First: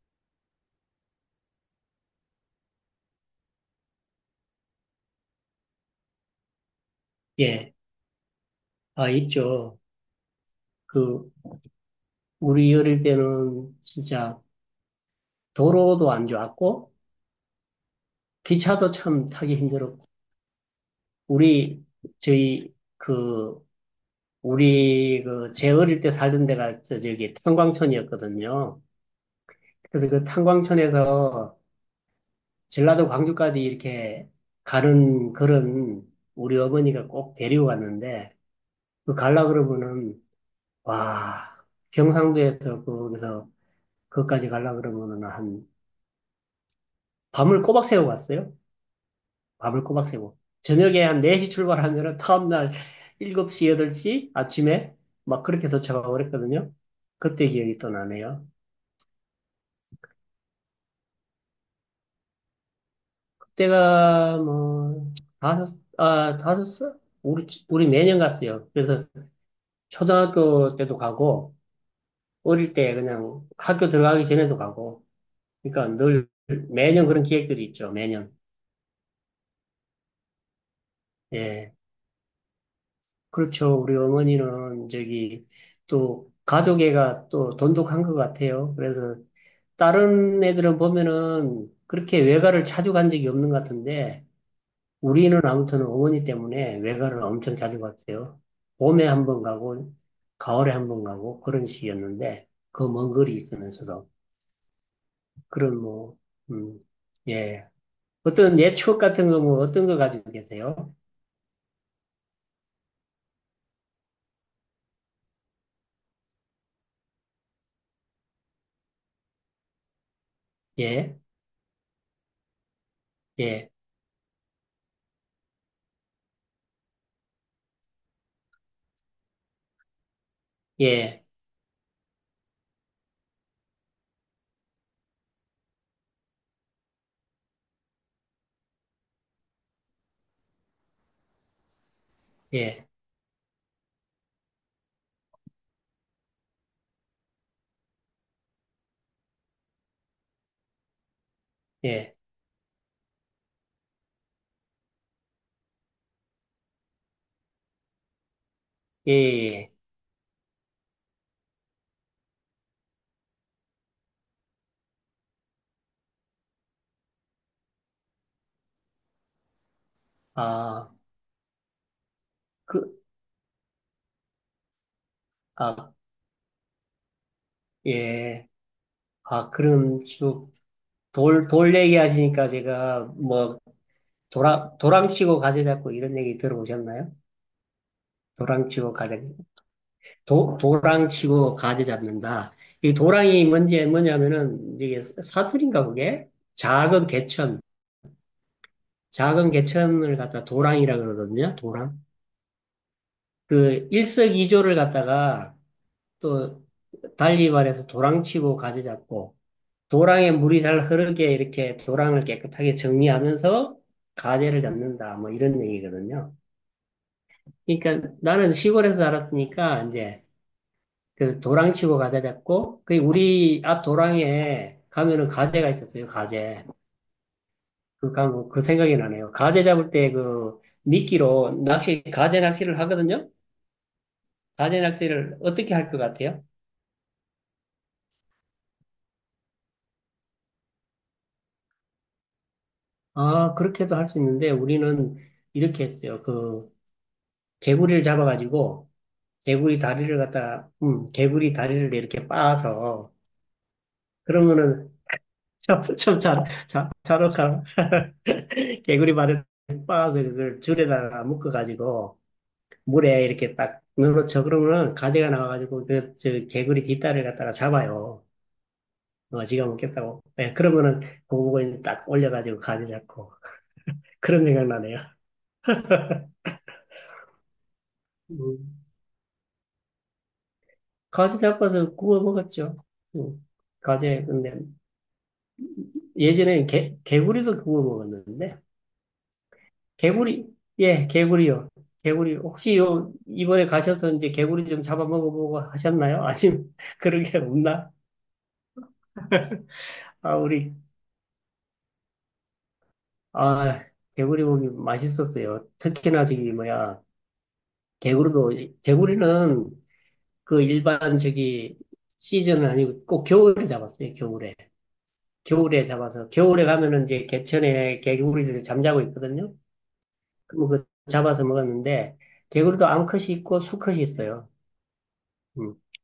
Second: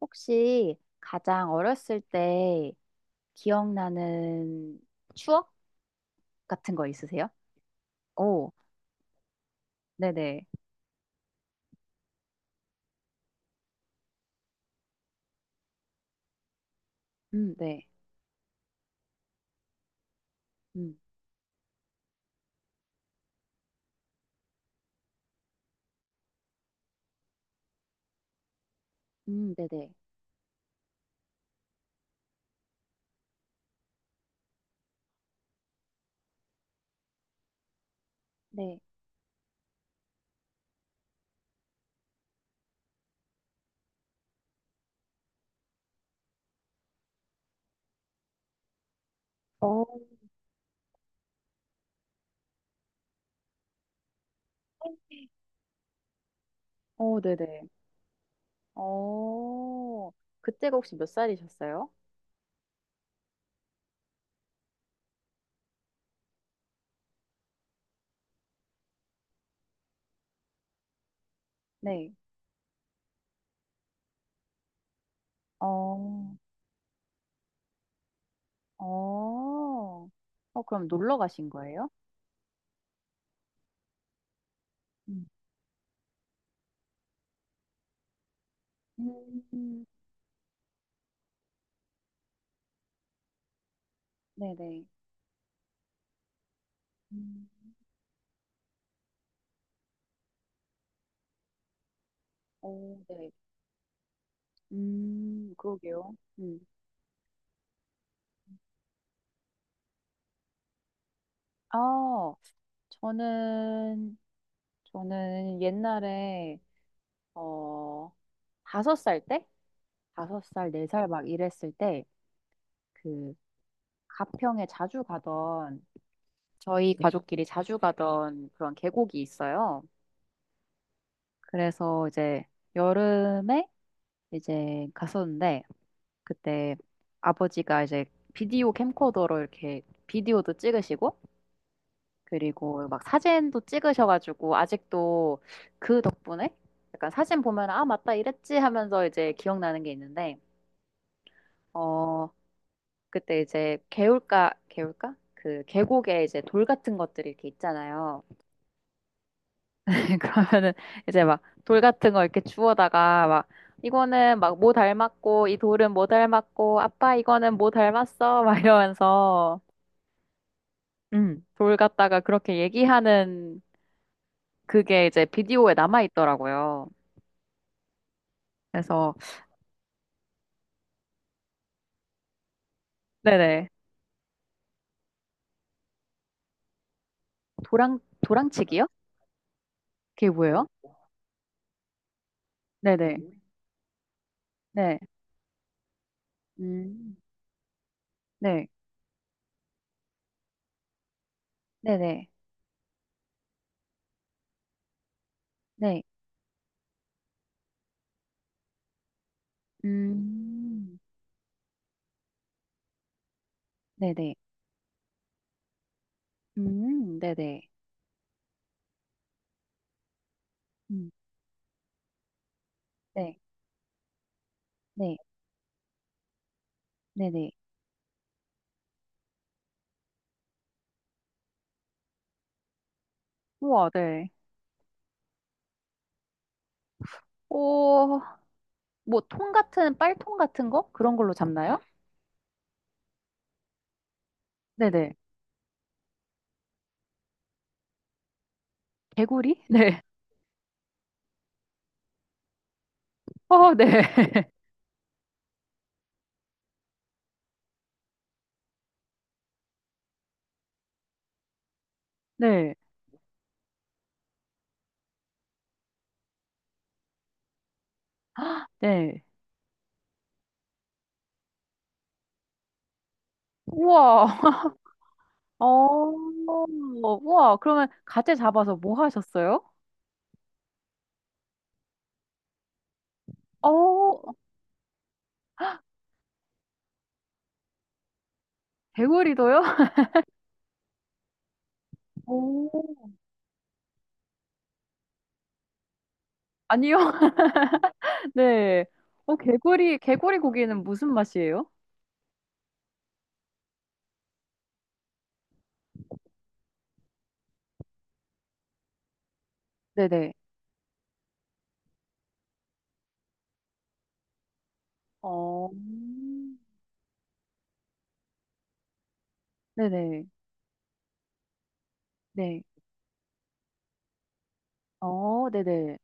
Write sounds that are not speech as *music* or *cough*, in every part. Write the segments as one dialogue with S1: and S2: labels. S1: 혹시 가장 어렸을 때 기억나는 추억 같은 거 있으세요?
S2: 예,
S1: 오,
S2: 아, 있죠.
S1: 네네.
S2: 그, 우리 어릴 때는 진짜 도로도 안 좋았고,
S1: 네.
S2: 기차도 참 타기 힘들었고,
S1: 음.
S2: 우리, 저희, 그, 우리, 그, 제 어릴 때 살던 데가 저기 탄광촌이었거든요.
S1: 네네.
S2: 그래서 그 탄광촌에서 전라도 광주까지 이렇게 가는 그런 우리 어머니가 꼭 데리고 갔는데,
S1: 네.
S2: 그 갈라 그러면은, 와, 경상도에서 거기서 그것까지 갈라 그러면은 한 밤을 꼬박 새고 갔어요.
S1: 어,
S2: 밤을 꼬박 새고. 저녁에 한 4시 출발하면은 다음날 7시, 8시 아침에
S1: 네?
S2: 막 그렇게 도착하고 그랬거든요.
S1: 어,
S2: 그때
S1: 네네.
S2: 기억이 또 나네요.
S1: 어, 그때가 혹시 몇 살이셨어요?
S2: 그때가 뭐, 다섯 살? 우리 매년 갔어요. 그래서 초등학교 때도 가고,
S1: 네.
S2: 어릴 때 그냥 학교 들어가기 전에도 가고, 그러니까 늘
S1: 어,
S2: 매년 그런 기획들이 있죠, 매년.
S1: 어, 어, 그럼 놀러 가신
S2: 예.
S1: 거예요?
S2: 그렇죠. 우리 어머니는
S1: 음.
S2: 저기 또 가족애가 또 돈독한 것 같아요. 그래서
S1: 음,
S2: 다른 애들은 보면은 그렇게 외가를 자주 간 적이 없는 것 같은데
S1: 네네.
S2: 우리는 아무튼 어머니 때문에 외가를
S1: 음.
S2: 엄청 자주 갔어요. 봄에 한번 가고 가을에 한번 가고 그런 식이었는데 그
S1: 오,
S2: 먼
S1: 네.
S2: 거리 있으면서도 그런
S1: 그러게요.
S2: 뭐,
S1: 음.
S2: 음, 예. 어떤 예 추억 같은 거 뭐 어떤 거 가지고 계세요?
S1: 아, 저는 저는 옛날에 어 5살 때, 5살, 4살
S2: 예,
S1: 막 이랬을 때 그
S2: 예,
S1: 가평에 자주 가던 저희 가족끼리 자주 가던 그런 계곡이 있어요.
S2: 예,
S1: 그래서 이제 여름에 이제 갔었는데 그때 아버지가 이제 비디오 캠코더로 이렇게 비디오도 찍으시고,
S2: 예,
S1: 그리고 막 사진도 찍으셔가지고, 아직도 그 덕분에 약간 사진 보면 아 맞다 이랬지 하면서 이제 기억나는 게 있는데,
S2: 예,
S1: 어, 그때 이제 개울가, 개울가? 그 계곡에 이제 돌 같은 것들이 이렇게 있잖아요.
S2: 예. 예.
S1: *laughs* 그러면은 이제 막 돌 같은 거 이렇게 주워다가 막 이거는 막 뭐 닮았고 이 돌은 뭐 닮았고 아빠 이거는 뭐 닮았어 막 이러면서,
S2: 아,
S1: 돌 갖다가 그렇게
S2: 그,
S1: 얘기하는 그게 이제 비디오에
S2: 아,
S1: 남아 있더라고요.
S2: 예.
S1: 그래서
S2: 아, 그럼 지금 돌 얘기하시니까 제가 뭐,
S1: 네네.
S2: 도랑, 도랑치고 가재 잡고 이런 얘기 들어보셨나요?
S1: 도랑, 도랑치기요?
S2: 도랑치고 가재,
S1: 그게
S2: 도,
S1: 뭐예요?
S2: 도랑치고 가재 잡는다. 이
S1: 네네.
S2: 도랑이 뭔지, 뭐냐면은
S1: 네.
S2: 이게 사투리인가 그게? 작은
S1: 음.
S2: 개천,
S1: 네.
S2: 작은 개천을 갖다 도랑이라 그러거든요. 도랑.
S1: 네네.
S2: 그 일석이조를 갖다가
S1: 네.
S2: 또 달리 말해서 도랑치고 가재 잡고 도랑에 물이 잘
S1: 음.
S2: 흐르게 이렇게 도랑을 깨끗하게 정리하면서
S1: 네네.
S2: 가재를 잡는다. 뭐 이런 얘기거든요.
S1: 네네.
S2: 그러니까 나는 시골에서 자랐으니까 이제
S1: 음,
S2: 그 도랑 치고 가재 잡고 그
S1: 네,
S2: 우리 앞 도랑에
S1: 네,
S2: 가면은 가재가 있었어요. 가재.
S1: 네네.
S2: 그 생각이 나네요. 가재 잡을 때 그 미끼로 가재 낚시를 하거든요.
S1: 우와, 네.
S2: 가재 낚시를 어떻게 할 것 같아요?
S1: 오, 뭐, 통 같은, 빨통 같은 거? 그런 걸로 잡나요?
S2: 아, 그렇게도 할 수 있는데
S1: 네네.
S2: 우리는 이렇게 했어요. 그 개구리를 잡아가지고
S1: 개구리? *laughs* 네.
S2: 개구리 다리를 이렇게 빻아서,
S1: 어, 네. *laughs*
S2: 그러면은, 참 잘할까? *laughs* 개구리 발을 빻아서 그걸 줄에다가 묶어가지고,
S1: 네.
S2: 물에 이렇게 딱 눌러쳐. 그러면은, 가지가 나와가지고, 개구리 뒷다리를 갖다가 잡아요.
S1: 네.
S2: 어, 지가 먹겠다고. 예, 그러면은, 그거 보고 이제 딱 올려가지고 가지 잡고.
S1: 우와.
S2: 그런
S1: *laughs*
S2: 생각 나네요.
S1: 어, 우와. 그러면 가재 잡아서
S2: 음,
S1: 뭐 하셨어요?
S2: 가지 잡아서 구워 먹었죠. 음,
S1: 어,
S2: 가지, 근데, 예전에 개구리도 구워 먹었는데,
S1: 개구리도요? *laughs*
S2: 개구리, 예, 개구리요. 개구리,
S1: 오,
S2: 혹시 이번에 가셔서 이제 개구리 좀 잡아먹어보고 하셨나요? 아니면
S1: 아니요.
S2: *laughs* 그런 게 없나?
S1: *laughs* 네. 어, 개구리,
S2: 아,
S1: 개구리
S2: 우리,
S1: 고기는 무슨 맛이에요?
S2: 아, 개구리 고기 맛있었어요. 특히나 저기, 뭐야, 개구리도, 개구리는
S1: 네네.
S2: 그 일반 저기 시즌은 아니고 꼭 겨울에 잡았어요, 겨울에.
S1: 어,
S2: 겨울에 잡아서, 겨울에 가면은 이제 개천에 개구리들이 잠자고 있거든요.
S1: 네네.
S2: 그럼 그 잡아서 먹었는데,
S1: 네.
S2: 개구리도 암컷이 있고 수컷이 있어요.
S1: 어,
S2: 음.
S1: 네네.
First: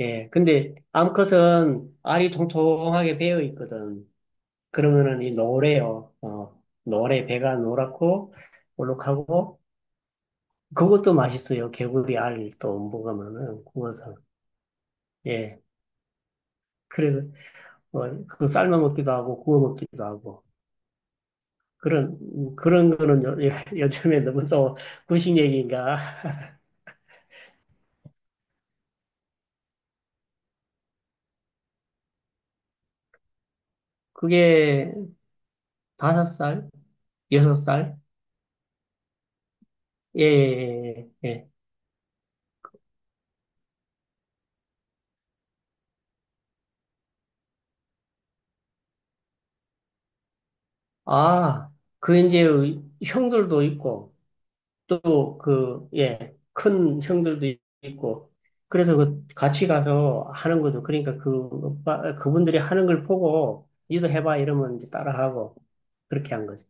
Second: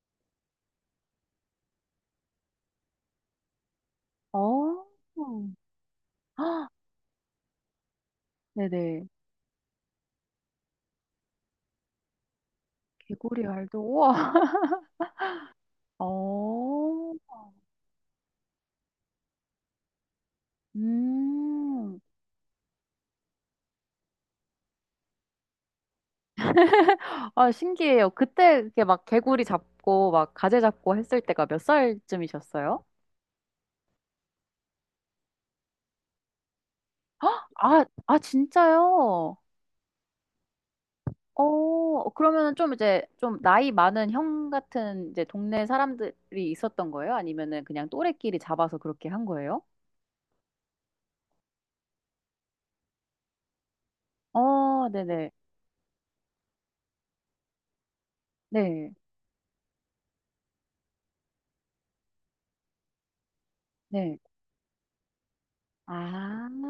S2: 예, 근데 암컷은 알이 통통하게 배어 있거든.
S1: 어,
S2: 그러면은 이 노래요. 어, 노래 배가 노랗고
S1: 네네.
S2: 볼록하고 그것도 맛있어요. 개구리 알또
S1: 개구리
S2: 먹으면은
S1: 알도,
S2: 구워서.
S1: 우와.
S2: 예,
S1: *laughs* 어,
S2: 그래 어, 그거 삶아 먹기도 하고 구워 먹기도 하고
S1: 음.
S2: 그런 그런 거는 요즘에 너무 또 구식 얘기인가?
S1: 아, 신기해요. 그때 이렇게 막 개구리 잡고, 막 가재 잡고 했을 때가 몇 살쯤이셨어요?
S2: 그게 5살, 여섯
S1: 아,
S2: 살?
S1: 아, 진짜요?
S2: 예, 예, 예. 예. 예.
S1: 어, 그러면은 좀 이제 좀 나이 많은 형 같은 이제 동네 사람들이 있었던 거예요? 아니면은 그냥 또래끼리 잡아서 그렇게 한 거예요?
S2: 아, 그 이제 형들도 있고.
S1: 어, 네네.
S2: 또 그, 예, 큰 형들도 있고.
S1: 네,
S2: 그래서 그 같이 가서 하는 거죠. 그러니까 그, 그분들이 하는 걸 보고, 니도
S1: 네.
S2: 해봐 이러면 이제 따라하고, 그렇게 한
S1: 아,
S2: 거죠.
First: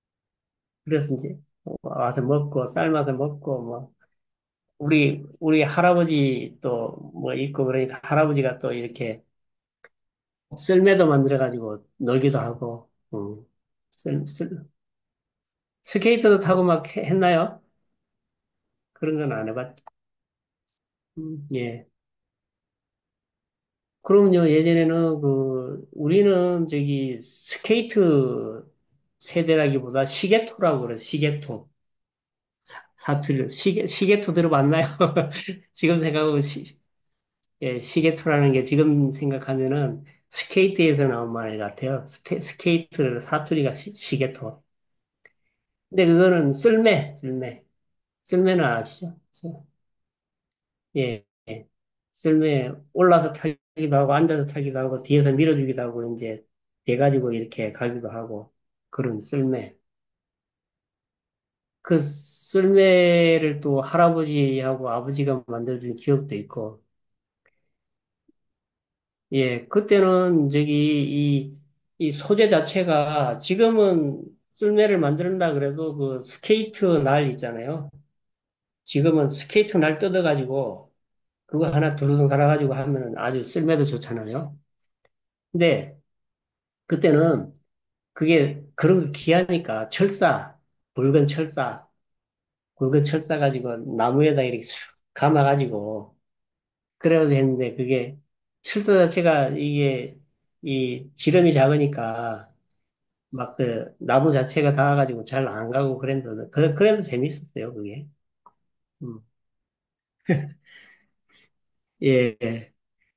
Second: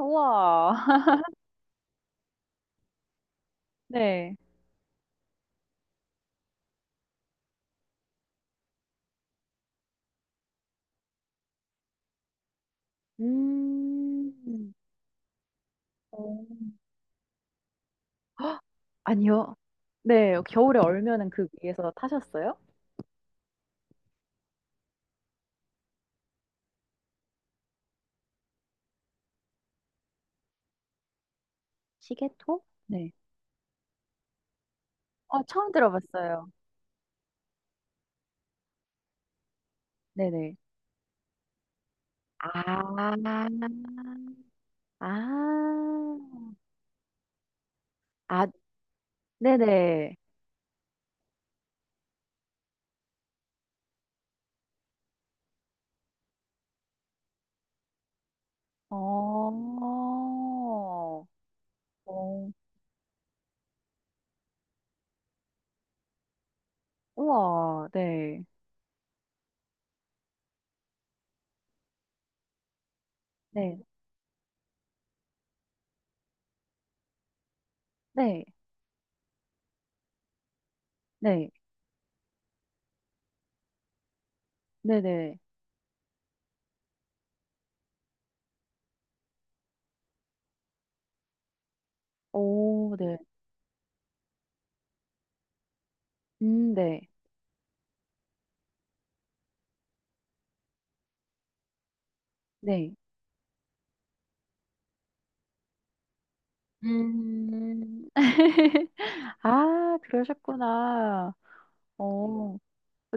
S1: 우와.
S2: 그래서 이제 와서 먹고, 삶아서 먹고, 뭐,
S1: 네.
S2: 우리 할아버지 또 뭐 있고, 그러니까 할아버지가 또 이렇게 썰매도 만들어가지고 놀기도 하고, 썰, 썰,
S1: 음,
S2: 스케이트도
S1: 어,
S2: 타고 막 했나요? 그런 건 안
S1: 아니요.
S2: 해봤죠.
S1: 네, 겨울에 얼면은 그
S2: 예.
S1: 위에서 타셨어요?
S2: 그럼요. 예전에는 그 우리는 저기 스케이트 세대라기보다 시계토라고 그래요. 시계토.
S1: 시계토? 네.
S2: 사투리로 시계토 들어봤나요?
S1: 어,
S2: *laughs*
S1: 처음
S2: 지금 생각하면
S1: 들어봤어요.
S2: 시계토라는 게 지금 생각하면은
S1: 네네.
S2: 스케이트에서 나온 말 같아요.
S1: 아,
S2: 스케이트 사투리가 시계토.
S1: 아,
S2: 근데 그거는 쓸매.
S1: 아,
S2: 쓸매는 아시죠?
S1: 네네.
S2: 예, 예. 썰매에 올라서 타기도 하고, 앉아서 타기도 하고, 뒤에서 밀어주기도 하고, 이제, 돼가지고 이렇게 가기도 하고, 그런
S1: 어,
S2: 썰매. 그
S1: 어,
S2: 썰매를 또 할아버지하고 아버지가 만들어준 기억도 있고,
S1: 우와, 네.
S2: 예, 그때는 저기, 이 소재 자체가
S1: 네,
S2: 지금은 썰매를 만든다 그래도 그 스케이트 날 있잖아요.
S1: 네,
S2: 지금은 스케이트 날 뜯어가지고,
S1: 네,
S2: 그거 하나 두루둥 갈아가지고 하면은 아주 썰매도 좋잖아요.
S1: 네네.
S2: 근데, 그때는 그게 그런 거 귀하니까 철사, 붉은 철사,
S1: 오,
S2: 굵은
S1: 네.
S2: 철사 가지고 나무에다 이렇게 슉 감아가지고
S1: 네,
S2: 그래가지고 했는데 그게 철사 자체가 이게 이 지름이 작으니까
S1: 네.
S2: 막 그 나무 자체가 닿아가지고 잘 안 가고 그랬는데 그, 그래도 재밌었어요
S1: 음.
S2: 그게.
S1: *laughs*
S2: 음.
S1: 아, 그러셨구나.
S2: 예,
S1: 어,
S2: 예,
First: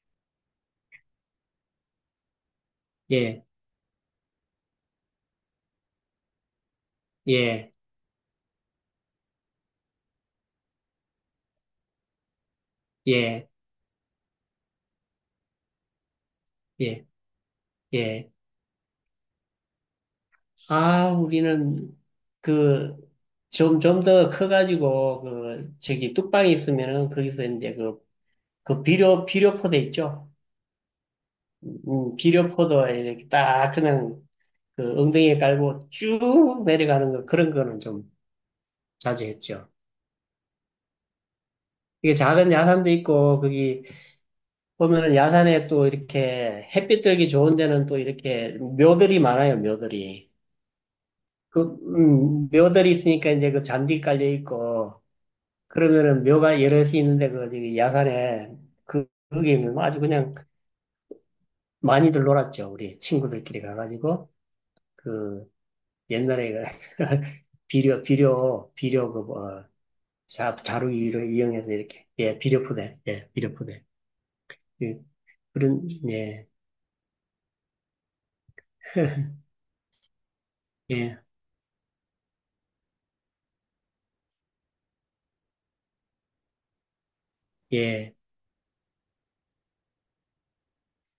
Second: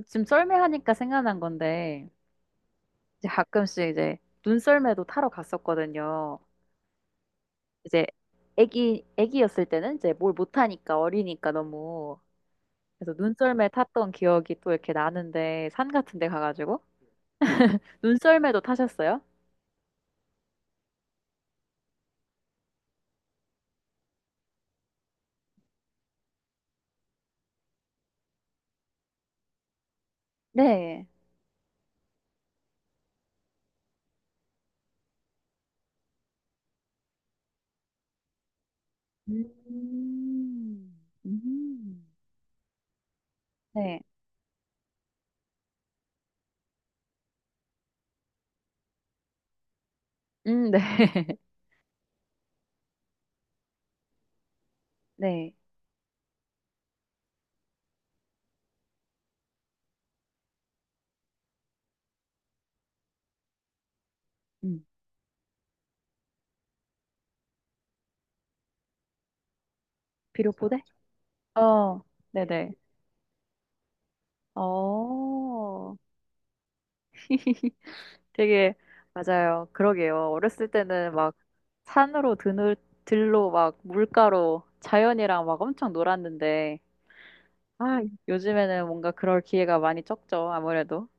S1: 지금 썰매하니까 생각난 건데, 이제
S2: 예,
S1: 가끔씩 이제 눈썰매도 타러 갔었거든요.
S2: 예,
S1: 이제 애기였을 때는 이제 뭘 못하니까 어리니까 너무. 그래서
S2: 예,
S1: 눈썰매 탔던 기억이 또 이렇게 나는데, 산 같은 데 가가지고.
S2: 예, 예.
S1: 눈썰매도 타셨어요?
S2: 아, 우리는 그, 좀 더 커가지고, 그, 저기, 뚝방이 있으면은, 거기서 이제 그, 그 비료포대 있죠?
S1: 네.
S2: 비료포도에 이렇게 딱 그냥 그 엉덩이에 깔고 쭉 내려가는 거, 그런 거는 좀 자주 했죠.
S1: 음, 음.
S2: 이게 작은 야산도 있고, 거기
S1: 네.
S2: 보면은 야산에 또 이렇게 햇빛 들기 좋은 데는 또 이렇게 묘들이 많아요, 묘들이.
S1: 네. *laughs*
S2: 그, 묘들이 있으니까 이제 그 잔디 깔려 있고,
S1: 네.
S2: 그러면은 묘가 여럿이 있는데 그 저기 야산에 그 거기는 아주 그냥 많이들 놀았죠. 우리 친구들끼리 가가지고
S1: 음,
S2: 그 옛날에 그 *laughs* 비료 그뭐
S1: 비료
S2: 자
S1: 포대?
S2: 루를 이용해서
S1: 어,
S2: 이렇게 예 비료
S1: 네네.
S2: 포대 예 비료 포대 예, 그런
S1: 어,
S2: 예.
S1: *laughs* 되게
S2: *laughs*
S1: 맞아요. 그러게요. 어렸을 때는
S2: 예,
S1: 막 산으로 드늘 들로 막 물가로 자연이랑 막 엄청 놀았는데, 아,
S2: 예,
S1: 요즘에는 뭔가 그럴 기회가 많이 적죠. 아무래도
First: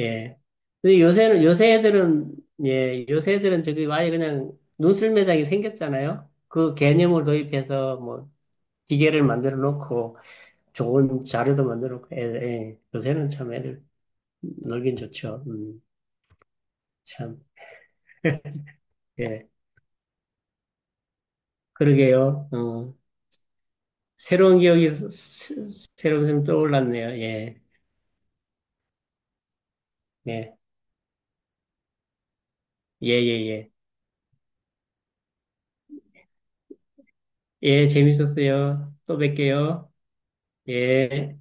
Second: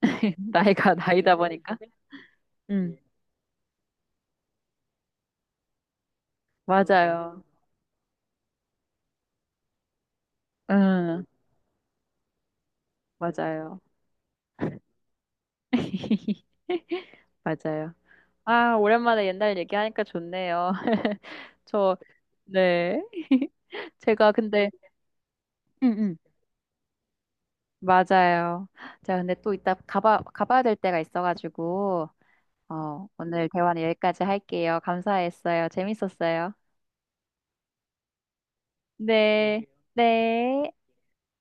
S1: *laughs* 나이가
S2: 근데
S1: 나이다
S2: 요새
S1: 보니까. 음,
S2: 요새 애들은 저기 아예 그냥 논술 매장이 생겼잖아요. 그 개념을
S1: 맞아요.
S2: 도입해서 뭐 기계를 만들어 놓고
S1: 음,
S2: 좋은 자료도 만들었고, 애, 예. 요새는 참
S1: 맞아요.
S2: 애들 놀긴 좋죠.
S1: *laughs*
S2: 참,
S1: 맞아요. 아, 오랜만에
S2: 예.
S1: 옛날 얘기하니까 좋네요. *laughs* 저,
S2: 그러게요. 어,
S1: 네. *laughs* 제가
S2: 새로운
S1: 근데,
S2: 기억이
S1: 음, 음.
S2: 새록새록 떠올랐네요. 예,
S1: 맞아요. 자, 근데 또 이따
S2: 예,
S1: 가봐야 될 때가 있어가지고, 어,
S2: 예, 예,
S1: 오늘
S2: 예.
S1: 대화는 여기까지 할게요. 감사했어요. 재밌었어요.
S2: 예, 재밌었어요. 또
S1: 네.
S2: 뵐게요.
S1: 네.
S2: 예.